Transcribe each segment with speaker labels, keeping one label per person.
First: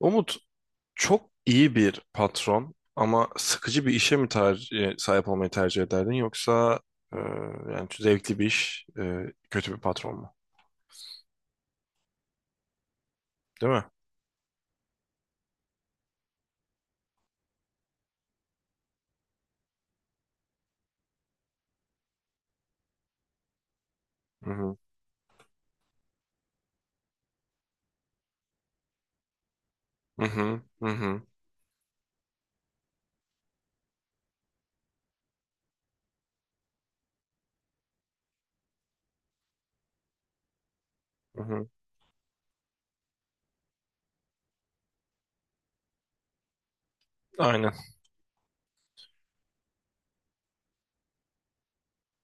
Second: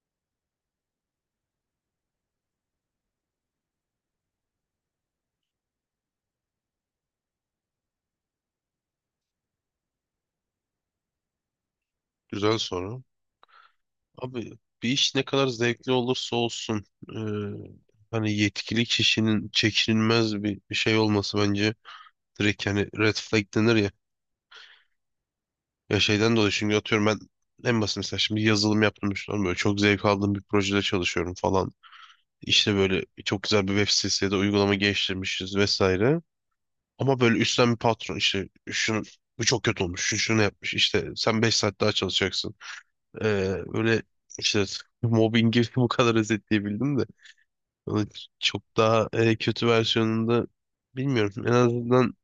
Speaker 1: Umut çok iyi bir patron ama sıkıcı bir işe mi sahip olmayı tercih ederdin yoksa e, yani zevkli bir iş kötü bir patron mu?
Speaker 2: Güzel soru.
Speaker 1: Değil mi?
Speaker 2: Abi bir iş ne kadar zevkli olursa olsun e, hani yetkili kişinin çekinilmez bir şey olması bence direkt yani red flag denir ya.
Speaker 1: Hı hı.
Speaker 2: Ya şeyden dolayı çünkü atıyorum ben en basit mesela şimdi yazılım yaptım düşünüyorum böyle çok zevk
Speaker 1: Hı
Speaker 2: aldığım bir
Speaker 1: hı.
Speaker 2: projede
Speaker 1: Hı hı.
Speaker 2: çalışıyorum falan. İşte böyle çok güzel bir web sitesi ya da uygulama geliştirmişiz vesaire. Ama böyle üstten bir patron işte şunu bu çok kötü olmuş, şu şunu yapmış işte sen
Speaker 1: Hı
Speaker 2: 5
Speaker 1: hı.
Speaker 2: saat daha çalışacaksın. Ee, öyle işte mobbingi bu kadar özetleyebildim de.
Speaker 1: Aynen.
Speaker 2: Onun çok daha kötü versiyonunda bilmiyorum. En azından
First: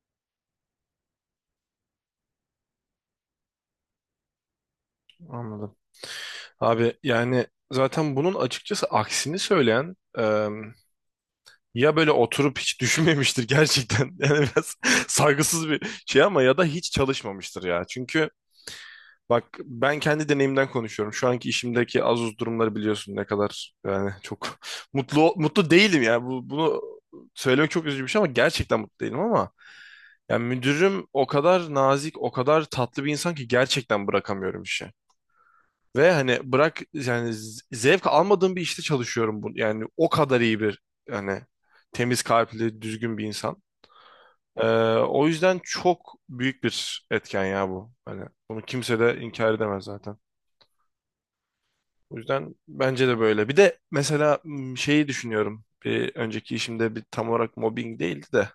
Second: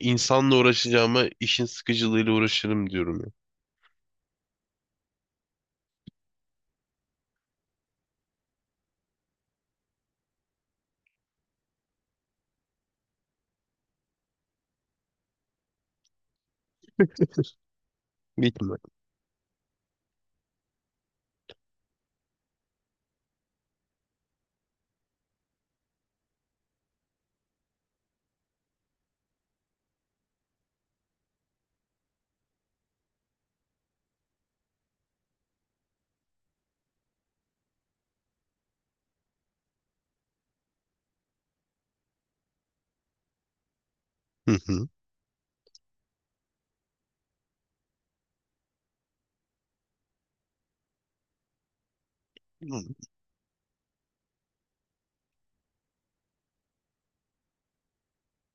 Speaker 2: insanla uğraşacağıma işin sıkıcılığıyla uğraşırım diyorum ya.
Speaker 1: Anladım. Abi yani zaten bunun açıkçası aksini söyleyen. Ya böyle oturup hiç düşünmemiştir gerçekten. Yani biraz saygısız bir şey ama ya da hiç çalışmamıştır ya. Çünkü
Speaker 2: Bitme.
Speaker 1: bak ben kendi deneyimden konuşuyorum. Şu anki işimdeki az uz durumları biliyorsun ne kadar yani çok mutlu değilim ya. Bunu söylemek çok üzücü bir şey ama gerçekten mutlu değilim ama yani müdürüm o kadar nazik, o kadar tatlı bir insan ki gerçekten bırakamıyorum işi. Ve hani bırak yani zevk almadığım bir işte çalışıyorum bu. Yani o kadar iyi bir yani temiz kalpli, düzgün bir insan.
Speaker 2: Hı
Speaker 1: Ee,
Speaker 2: hı.
Speaker 1: O yüzden çok büyük bir etken ya bu. Hani bunu kimse de inkar edemez zaten. O yüzden
Speaker 2: Hı.
Speaker 1: bence de böyle. Bir de mesela şeyi düşünüyorum. Bir önceki işimde bir tam olarak mobbing değildi de.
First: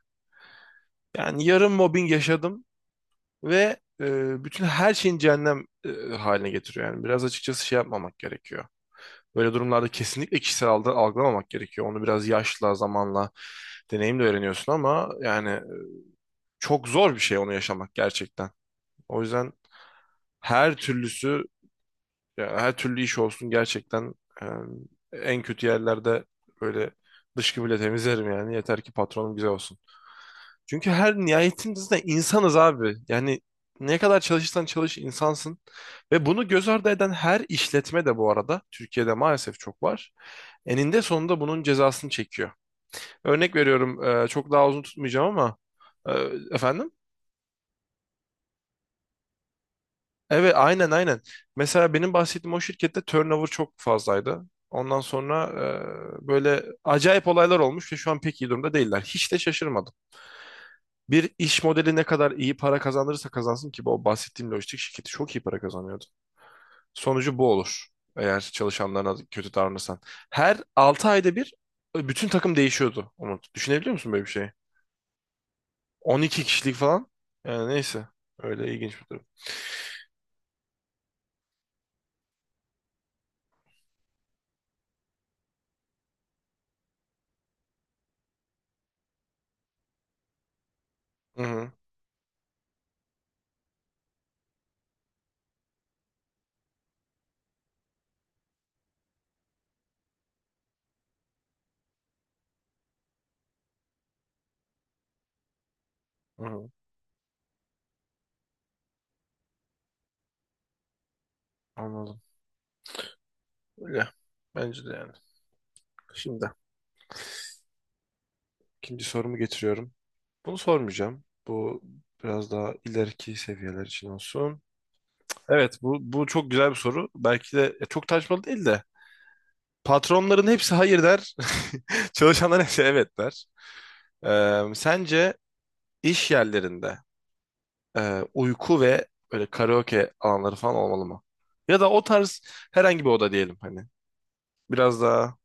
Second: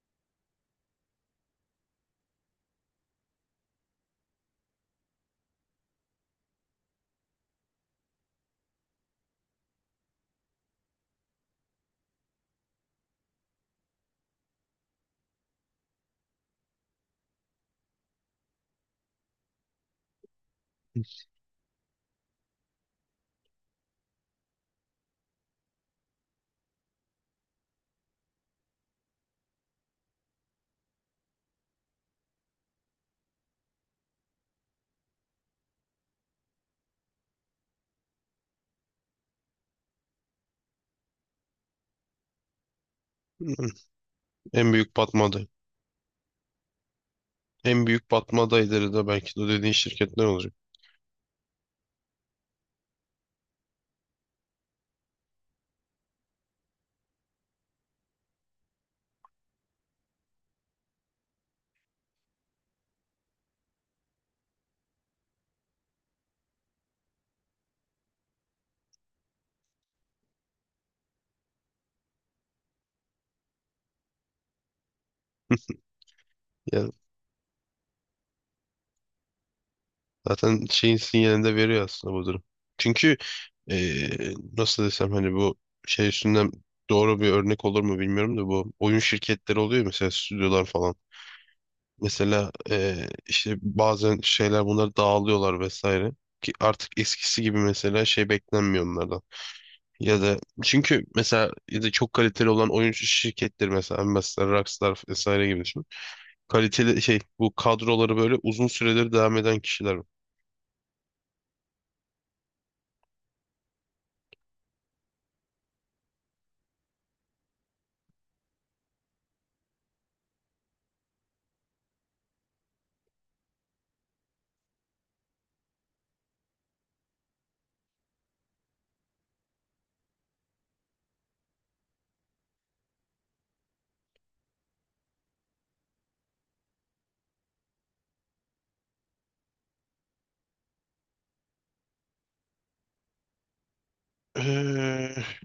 Speaker 1: Yani yarım mobbing yaşadım ve bütün her şeyin cehennem haline getiriyor. Yani biraz açıkçası şey yapmamak gerekiyor. Böyle durumlarda kesinlikle kişisel algılamamak gerekiyor. Onu biraz yaşla, zamanla, deneyimle öğreniyorsun ama yani çok zor bir şey onu yaşamak gerçekten. O yüzden her türlüsü yani her türlü iş olsun gerçekten e, en kötü yerlerde böyle dışkı bile temizlerim yani yeter ki patronum güzel olsun. Çünkü her nihayetinde insanız abi. Yani ne kadar çalışırsan çalış insansın. Ve bunu göz ardı eden her işletme de bu arada Türkiye'de maalesef çok var. Eninde sonunda bunun cezasını çekiyor. Örnek veriyorum çok daha
Speaker 2: En
Speaker 1: uzun
Speaker 2: büyük
Speaker 1: tutmayacağım
Speaker 2: batmaday.
Speaker 1: ama e, efendim?
Speaker 2: En büyük batmadayları da belki de dediğin şirketler
Speaker 1: Evet,
Speaker 2: olacak.
Speaker 1: aynen aynen. Mesela benim bahsettiğim o şirkette turnover çok fazlaydı. Ondan sonra böyle acayip olaylar olmuş ve şu an pek iyi durumda değiller. Hiç de şaşırmadım. Bir iş modeli ne kadar iyi para kazandırırsa kazansın ki bu bahsettiğim lojistik şirketi çok iyi para kazanıyordu. Sonucu bu olur eğer çalışanlarına kötü davranırsan. Her 6 ayda bir bütün takım değişiyordu Umut. Düşünebiliyor musun böyle bir şeyi? 12 kişilik
Speaker 2: Ya
Speaker 1: falan. Yani neyse öyle ilginç bir durum.
Speaker 2: zaten şeyin sinyalini de veriyor aslında bu durum. Çünkü nasıl desem hani bu şey üstünden doğru bir örnek olur mu bilmiyorum da bu oyun şirketleri oluyor mesela stüdyolar falan.
Speaker 1: Hı hı,
Speaker 2: Mesela işte bazen şeyler bunları dağılıyorlar vesaire. Ki artık eskisi gibi mesela şey beklenmiyor onlardan. Ya da çünkü mesela ya da çok kaliteli olan oyun şirketleri mesela Rockstar vesaire gibi düşün.
Speaker 1: hı hı.
Speaker 2: Kaliteli şey bu kadroları böyle uzun süredir devam eden kişiler.
Speaker 1: Anladım. Öyle. Bence de yani. Şimdi ikinci sorumu getiriyorum. Bunu sormayacağım. Bu biraz daha ileriki seviyeler için olsun. Evet, bu çok güzel bir soru. Belki de çok tartışmalı değil de. Patronların hepsi hayır der. Çalışanların hepsi evet der. Sence iş yerlerinde uyku ve böyle karaoke alanları falan olmalı mı? Ya da o tarz herhangi bir oda diyelim hani. Biraz
Speaker 2: Eee,
Speaker 1: daha.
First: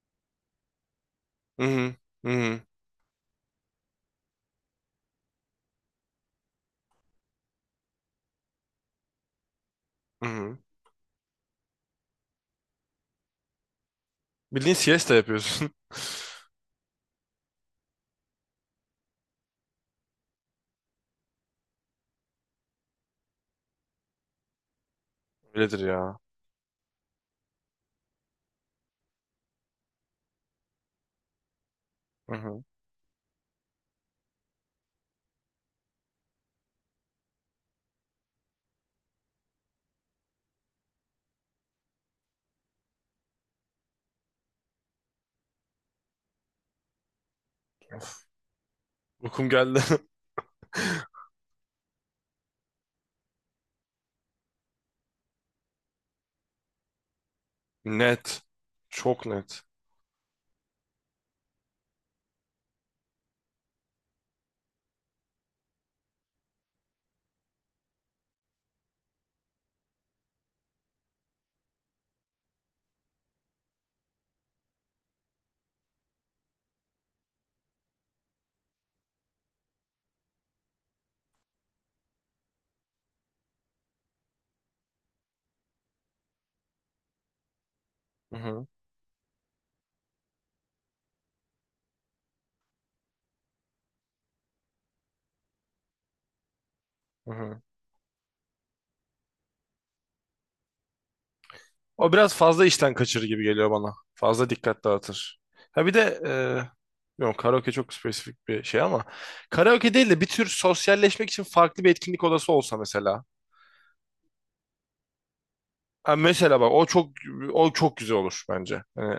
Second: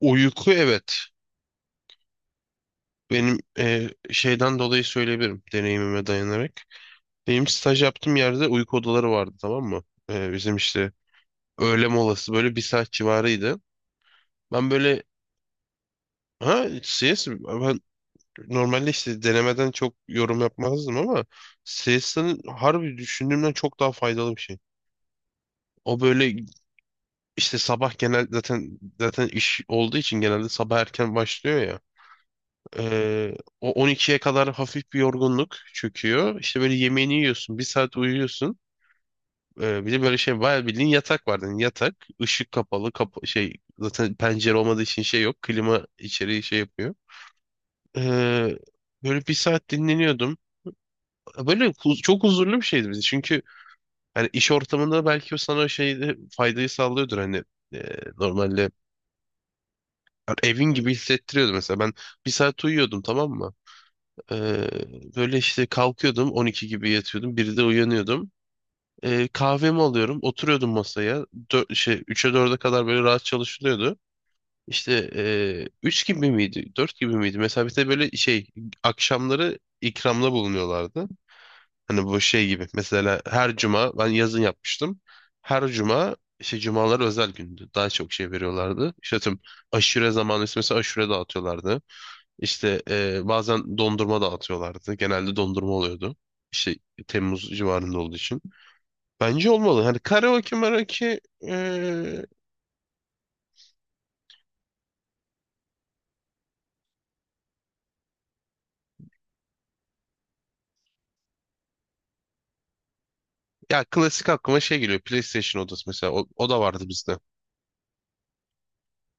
Speaker 2: Uyku evet.
Speaker 1: Hı hı, hı hı,
Speaker 2: Benim şeyden dolayı söyleyebilirim deneyimime dayanarak. Benim staj yaptığım yerde uyku odaları vardı tamam mı?
Speaker 1: hı
Speaker 2: Bizim
Speaker 1: hı.
Speaker 2: işte öğle molası böyle bir saat civarıydı. Ben
Speaker 1: Bildiğin
Speaker 2: böyle
Speaker 1: siesta yapıyorsun.
Speaker 2: ha CS ben normalde işte denemeden çok yorum yapmazdım ama CS'nin harbi düşündüğümden çok daha faydalı bir şey.
Speaker 1: Öyledir
Speaker 2: O
Speaker 1: ya.
Speaker 2: böyle işte sabah genel zaten iş olduğu için genelde sabah erken başlıyor ya.
Speaker 1: Hı hı.
Speaker 2: Ee, o 12'ye kadar hafif bir yorgunluk çöküyor. İşte böyle yemeğini yiyorsun, bir saat uyuyorsun. Bir de böyle şey bayağı bildiğin yatak vardı. Yani yatak, ışık kapalı, kapa şey zaten pencere olmadığı için şey yok. Klima içeriği şey yapıyor. Ee, böyle bir
Speaker 1: Uykum
Speaker 2: saat
Speaker 1: geldi.
Speaker 2: dinleniyordum. Böyle çok huzurlu bir şeydi bizi. Çünkü hani iş ortamında belki o sana o şeyde faydayı sağlıyordur hani e,
Speaker 1: Net.
Speaker 2: normalde.
Speaker 1: Çok net.
Speaker 2: Yani evin gibi hissettiriyordu mesela. Ben bir saat uyuyordum tamam mı? Ee, böyle işte kalkıyordum 12 gibi yatıyordum 1'de uyanıyordum. Kahvemi alıyordum oturuyordum masaya. 3'e 4'e kadar böyle rahat çalışılıyordu. İşte 3 gibi miydi 4 gibi miydi? Mesela bir de böyle şey akşamları ikramda bulunuyorlardı. Hani bu şey gibi mesela her cuma ben yazın yapmıştım. Her cuma işte cumalar özel gündü. Daha çok şey
Speaker 1: Hı hı.
Speaker 2: veriyorlardı. İşte tüm aşure zamanı mesela aşure dağıtıyorlardı. İşte bazen dondurma dağıtıyorlardı. Genelde dondurma oluyordu. İşte
Speaker 1: Hı
Speaker 2: Temmuz
Speaker 1: hı.
Speaker 2: civarında olduğu için. Bence olmalı. Hani karaoke maraoke
Speaker 1: O
Speaker 2: e,
Speaker 1: biraz fazla işten kaçırır gibi geliyor bana. Fazla dikkat dağıtır. Ha bir de yok, karaoke çok spesifik bir şey ama karaoke değil de bir tür sosyalleşmek için farklı bir etkinlik odası olsa mesela.
Speaker 2: ya klasik aklıma şey geliyor. PlayStation odası mesela.
Speaker 1: Ha,
Speaker 2: O, o
Speaker 1: mesela
Speaker 2: da
Speaker 1: bak
Speaker 2: vardı
Speaker 1: o çok,
Speaker 2: bizde.
Speaker 1: o çok güzel olur bence. Hani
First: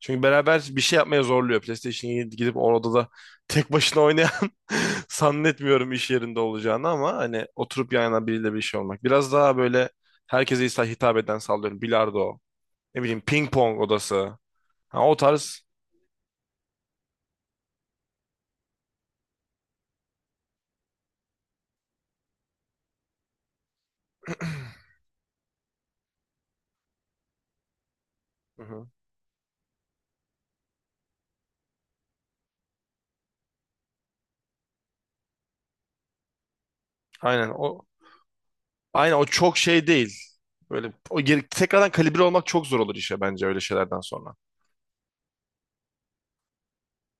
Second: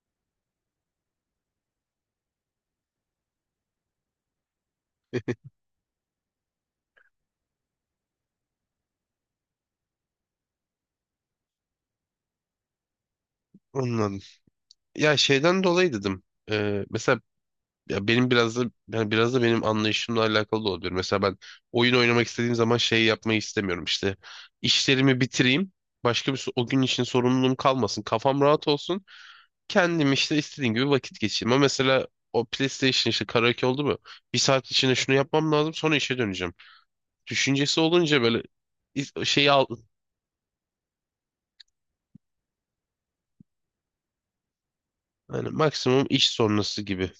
Speaker 1: çünkü beraber bir şey yapmaya zorluyor. PlayStation'a gidip orada da tek başına oynayan zannetmiyorum iş yerinde olacağını ama hani oturup yan yana biriyle bir şey olmak. Biraz daha böyle herkese hitap eden, sallıyorum. Bilardo, ne bileyim ping pong
Speaker 2: Anladım.
Speaker 1: odası. Ha, o
Speaker 2: Ya
Speaker 1: tarz.
Speaker 2: şeyden dolayı dedim. Mesela ya benim biraz da yani biraz da benim anlayışımla alakalı da olabilir. Mesela ben oyun oynamak istediğim zaman şey yapmayı istemiyorum işte. İşlerimi bitireyim. Başka bir o gün için sorumluluğum kalmasın. Kafam
Speaker 1: Hı
Speaker 2: rahat
Speaker 1: hı.
Speaker 2: olsun. Kendim işte istediğim gibi vakit geçireyim. Ama mesela o PlayStation işte karaoke oldu mu? Bir saat içinde şunu yapmam lazım sonra işe döneceğim.
Speaker 1: Aynen
Speaker 2: Düşüncesi
Speaker 1: o
Speaker 2: olunca böyle
Speaker 1: aynen o
Speaker 2: şeyi
Speaker 1: çok
Speaker 2: al
Speaker 1: şey değil. Böyle o geri, tekrardan kalibre olmak çok zor olur işe bence öyle şeylerden sonra.
Speaker 2: yani maksimum iş sonrası gibi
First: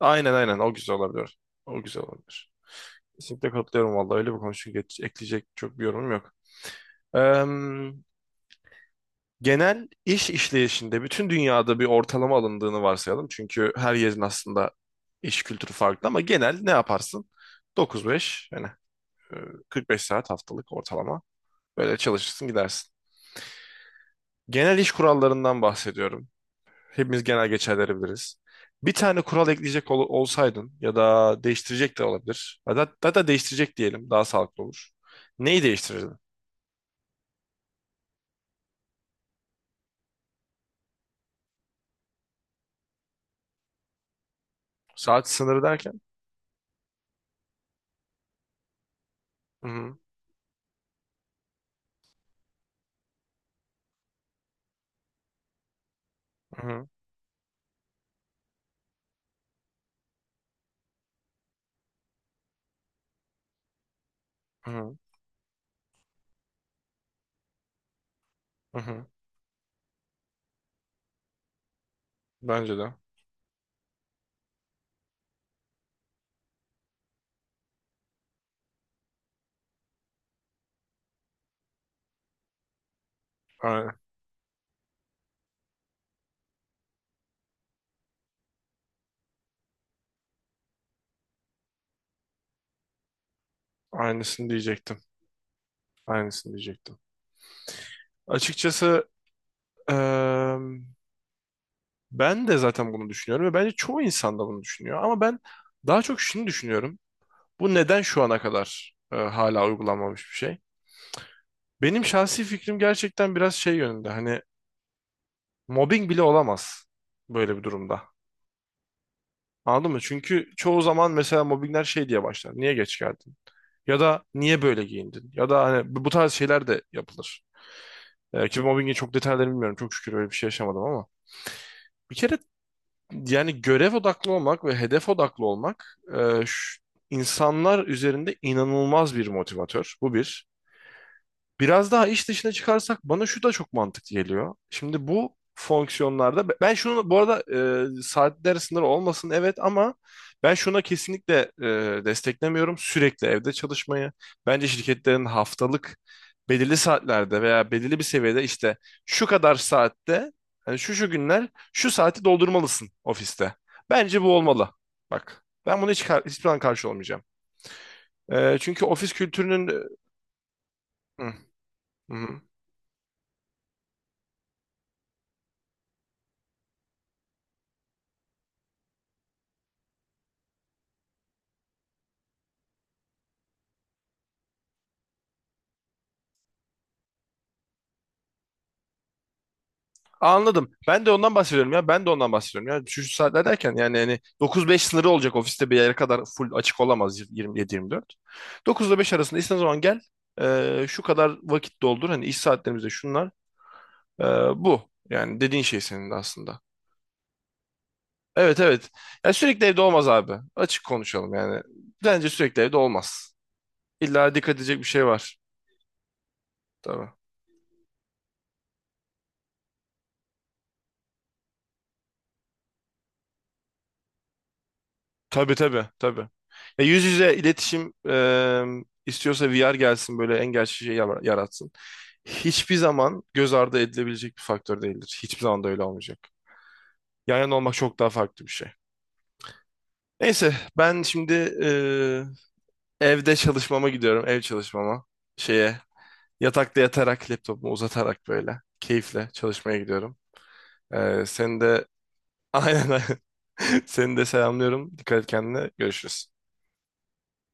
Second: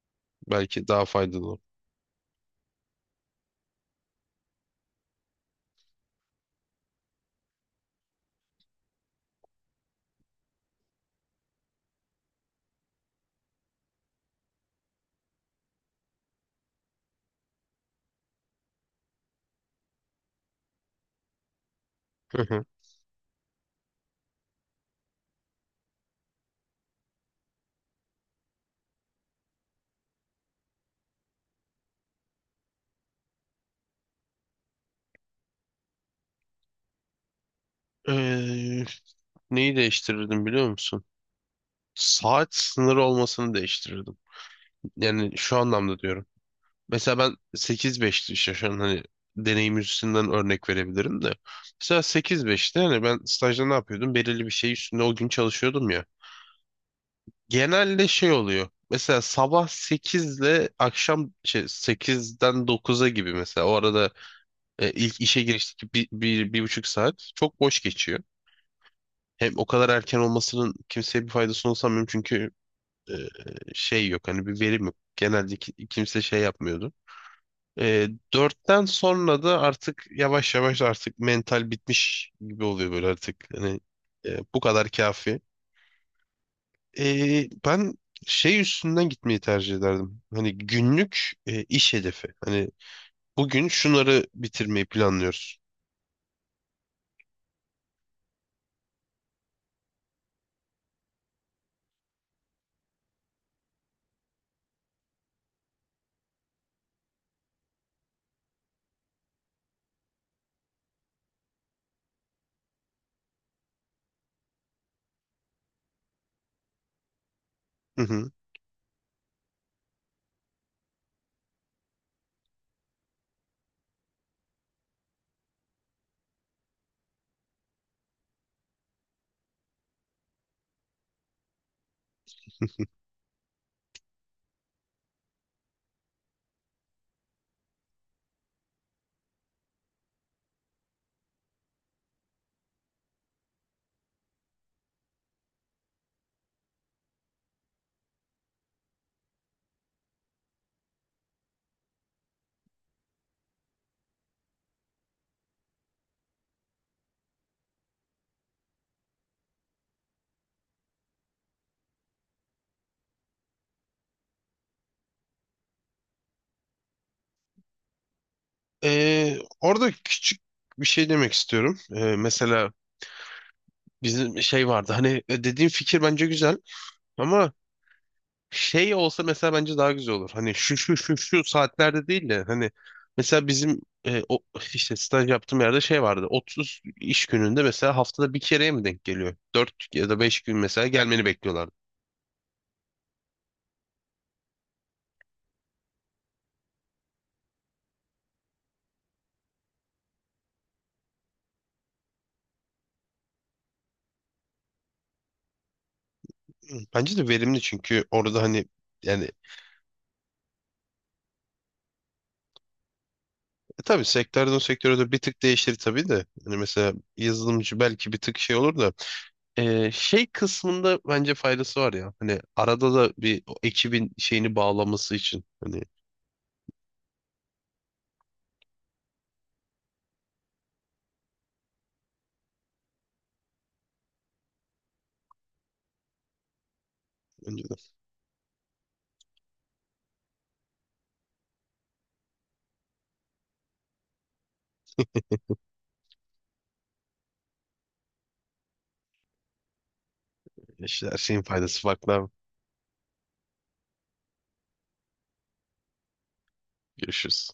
Speaker 1: Aynen aynen, o
Speaker 2: belki
Speaker 1: güzel
Speaker 2: daha
Speaker 1: olabilir.
Speaker 2: faydalı olur.
Speaker 1: O güzel olabilir. Kesinlikle katılıyorum vallahi, öyle bir konu çünkü ekleyecek çok bir yorumum yok. Eee, Genel iş işleyişinde bütün dünyada bir ortalama alındığını varsayalım. Çünkü her yerin aslında iş kültürü farklı ama genel ne yaparsın? 9-5 yani eee, 45 saat haftalık ortalama böyle
Speaker 2: Hı
Speaker 1: çalışırsın
Speaker 2: hı.
Speaker 1: gidersin. Genel iş kurallarından bahsediyorum. Hepimiz genel geçerleri biliriz. Bir tane kural ekleyecek olsaydın ya da değiştirecek de olabilir. Hatta değiştirecek diyelim, daha sağlıklı olur. Neyi değiştirirdin?
Speaker 2: Ee, neyi değiştirirdim biliyor musun? Saat sınırı olmasını değiştirirdim.
Speaker 1: Saat
Speaker 2: Yani şu
Speaker 1: sınırı
Speaker 2: anlamda
Speaker 1: derken?
Speaker 2: diyorum. Mesela ben sekiz 5'ti işte şu an hani
Speaker 1: Hı
Speaker 2: deneyim
Speaker 1: hı,
Speaker 2: üstünden örnek verebilirim de. Mesela sekiz 5'te hani ben stajda ne yapıyordum? Belirli bir şey üstünde o gün çalışıyordum ya.
Speaker 1: hı
Speaker 2: Genelde şey oluyor. Mesela sabah 8 ile akşam şey, 8'den 9'a gibi mesela. O arada
Speaker 1: hı,
Speaker 2: ilk işe girişteki 1,5 saat çok boş geçiyor.
Speaker 1: hı hı.
Speaker 2: Hem o kadar erken olmasının kimseye bir faydasını sanmıyorum çünkü
Speaker 1: Bence de.
Speaker 2: e, şey yok hani bir verim yok. Genelde kimse şey yapmıyordu. E, 4'ten sonra da artık yavaş yavaş artık mental bitmiş gibi oluyor böyle artık. Hani
Speaker 1: Aynen.
Speaker 2: bu kadar kafi. Ben şey üstünden gitmeyi tercih ederdim. Hani günlük iş hedefi. Hani bugün şunları
Speaker 1: Aynısını
Speaker 2: bitirmeyi
Speaker 1: diyecektim.
Speaker 2: planlıyoruz.
Speaker 1: Aynısını diyecektim. Açıkçası eee, ben de zaten bunu düşünüyorum ve bence çoğu insan da bunu düşünüyor. Ama ben daha çok şunu düşünüyorum. Bu neden şu ana kadar hala uygulanmamış bir şey? Benim şahsi fikrim gerçekten biraz şey yönünde. Hani mobbing bile olamaz böyle bir durumda.
Speaker 2: Hı hı.
Speaker 1: Anladın mı? Çünkü çoğu zaman mesela mobbingler şey diye başlar. Niye geç geldin? Ya da niye böyle giyindin? Ya da hani bu tarz şeyler de yapılır. Ki mobbingin çok detaylarını bilmiyorum. Çok şükür öyle bir şey yaşamadım ama. Bir kere yani görev odaklı olmak ve hedef odaklı olmak insanlar üzerinde inanılmaz bir motivatör. Bu bir. Biraz daha iş dışına çıkarsak bana şu da çok mantıklı geliyor. Şimdi bu fonksiyonlarda ben şunu bu arada saatler sınırı olmasın evet ama ben şuna kesinlikle desteklemiyorum sürekli evde çalışmayı. Bence şirketlerin haftalık belirli saatlerde veya belirli bir seviyede işte şu kadar saatte yani şu şu günler şu saati doldurmalısın ofiste. Bence bu olmalı. Bak ben bunu hiç hiçbir zaman karşı olmayacağım. E, çünkü ofis
Speaker 2: Ee,
Speaker 1: kültürünün
Speaker 2: orada küçük bir şey
Speaker 1: e,
Speaker 2: demek istiyorum.
Speaker 1: hı,
Speaker 2: Ee,
Speaker 1: hı.
Speaker 2: mesela bizim şey vardı. Hani dediğim fikir bence güzel ama şey olsa mesela bence daha güzel olur. Hani şu şu şu şu saatlerde değil de hani mesela bizim o işte staj yaptığım yerde şey vardı. 30 iş gününde mesela haftada bir kereye mi denk geliyor? 4 ya da 5 gün
Speaker 1: Anladım.
Speaker 2: mesela
Speaker 1: Ben de
Speaker 2: gelmeni
Speaker 1: ondan bahsediyorum
Speaker 2: bekliyorlardı.
Speaker 1: ya. Ben de ondan bahsediyorum ya. Şu şu saatler derken yani hani 9-5 sınırı olacak ofiste, bir yere kadar full açık olamaz 27-24. 9 ile 5 arasında istediğin zaman gel. Şu kadar vakit doldur. Hani iş saatlerimizde şunlar. Ee, Bu. Yani dediğin şey senin de aslında.
Speaker 2: Bence de verimli çünkü orada
Speaker 1: Evet
Speaker 2: hani
Speaker 1: evet.
Speaker 2: yani
Speaker 1: Ya sürekli evde olmaz abi. Açık konuşalım yani. Bence sürekli evde olmaz.
Speaker 2: tabii
Speaker 1: İlla dikkat
Speaker 2: sektörden
Speaker 1: edecek bir
Speaker 2: sektöre
Speaker 1: şey
Speaker 2: de bir
Speaker 1: var.
Speaker 2: tık değişir tabii de. Hani mesela
Speaker 1: Tabii.
Speaker 2: yazılımcı belki bir tık şey olur da şey kısmında bence faydası var ya. Hani arada da bir o ekibin şeyini bağlaması için.
Speaker 1: Tabii
Speaker 2: Hani
Speaker 1: tabii tabii. Ya yüz yüze iletişim istiyorsa VR gelsin, böyle en gerçek şeyi yaratsın. Hiçbir zaman göz ardı edilebilecek bir faktör değildir. Hiçbir zaman da öyle olmayacak. Yan yana
Speaker 2: bence
Speaker 1: olmak
Speaker 2: de
Speaker 1: çok daha farklı bir şey. Neyse ben şimdi e, evde çalışmama gidiyorum. Ev çalışmama. Şeye, yatakta yatarak laptopumu uzatarak böyle keyifle çalışmaya gidiyorum.
Speaker 2: işte her
Speaker 1: E,
Speaker 2: şeyin
Speaker 1: seni
Speaker 2: faydası
Speaker 1: de
Speaker 2: farklı abi.
Speaker 1: aynen aynen. Seni de selamlıyorum. Dikkat et kendine. Görüşürüz.
Speaker 2: Görüşürüz.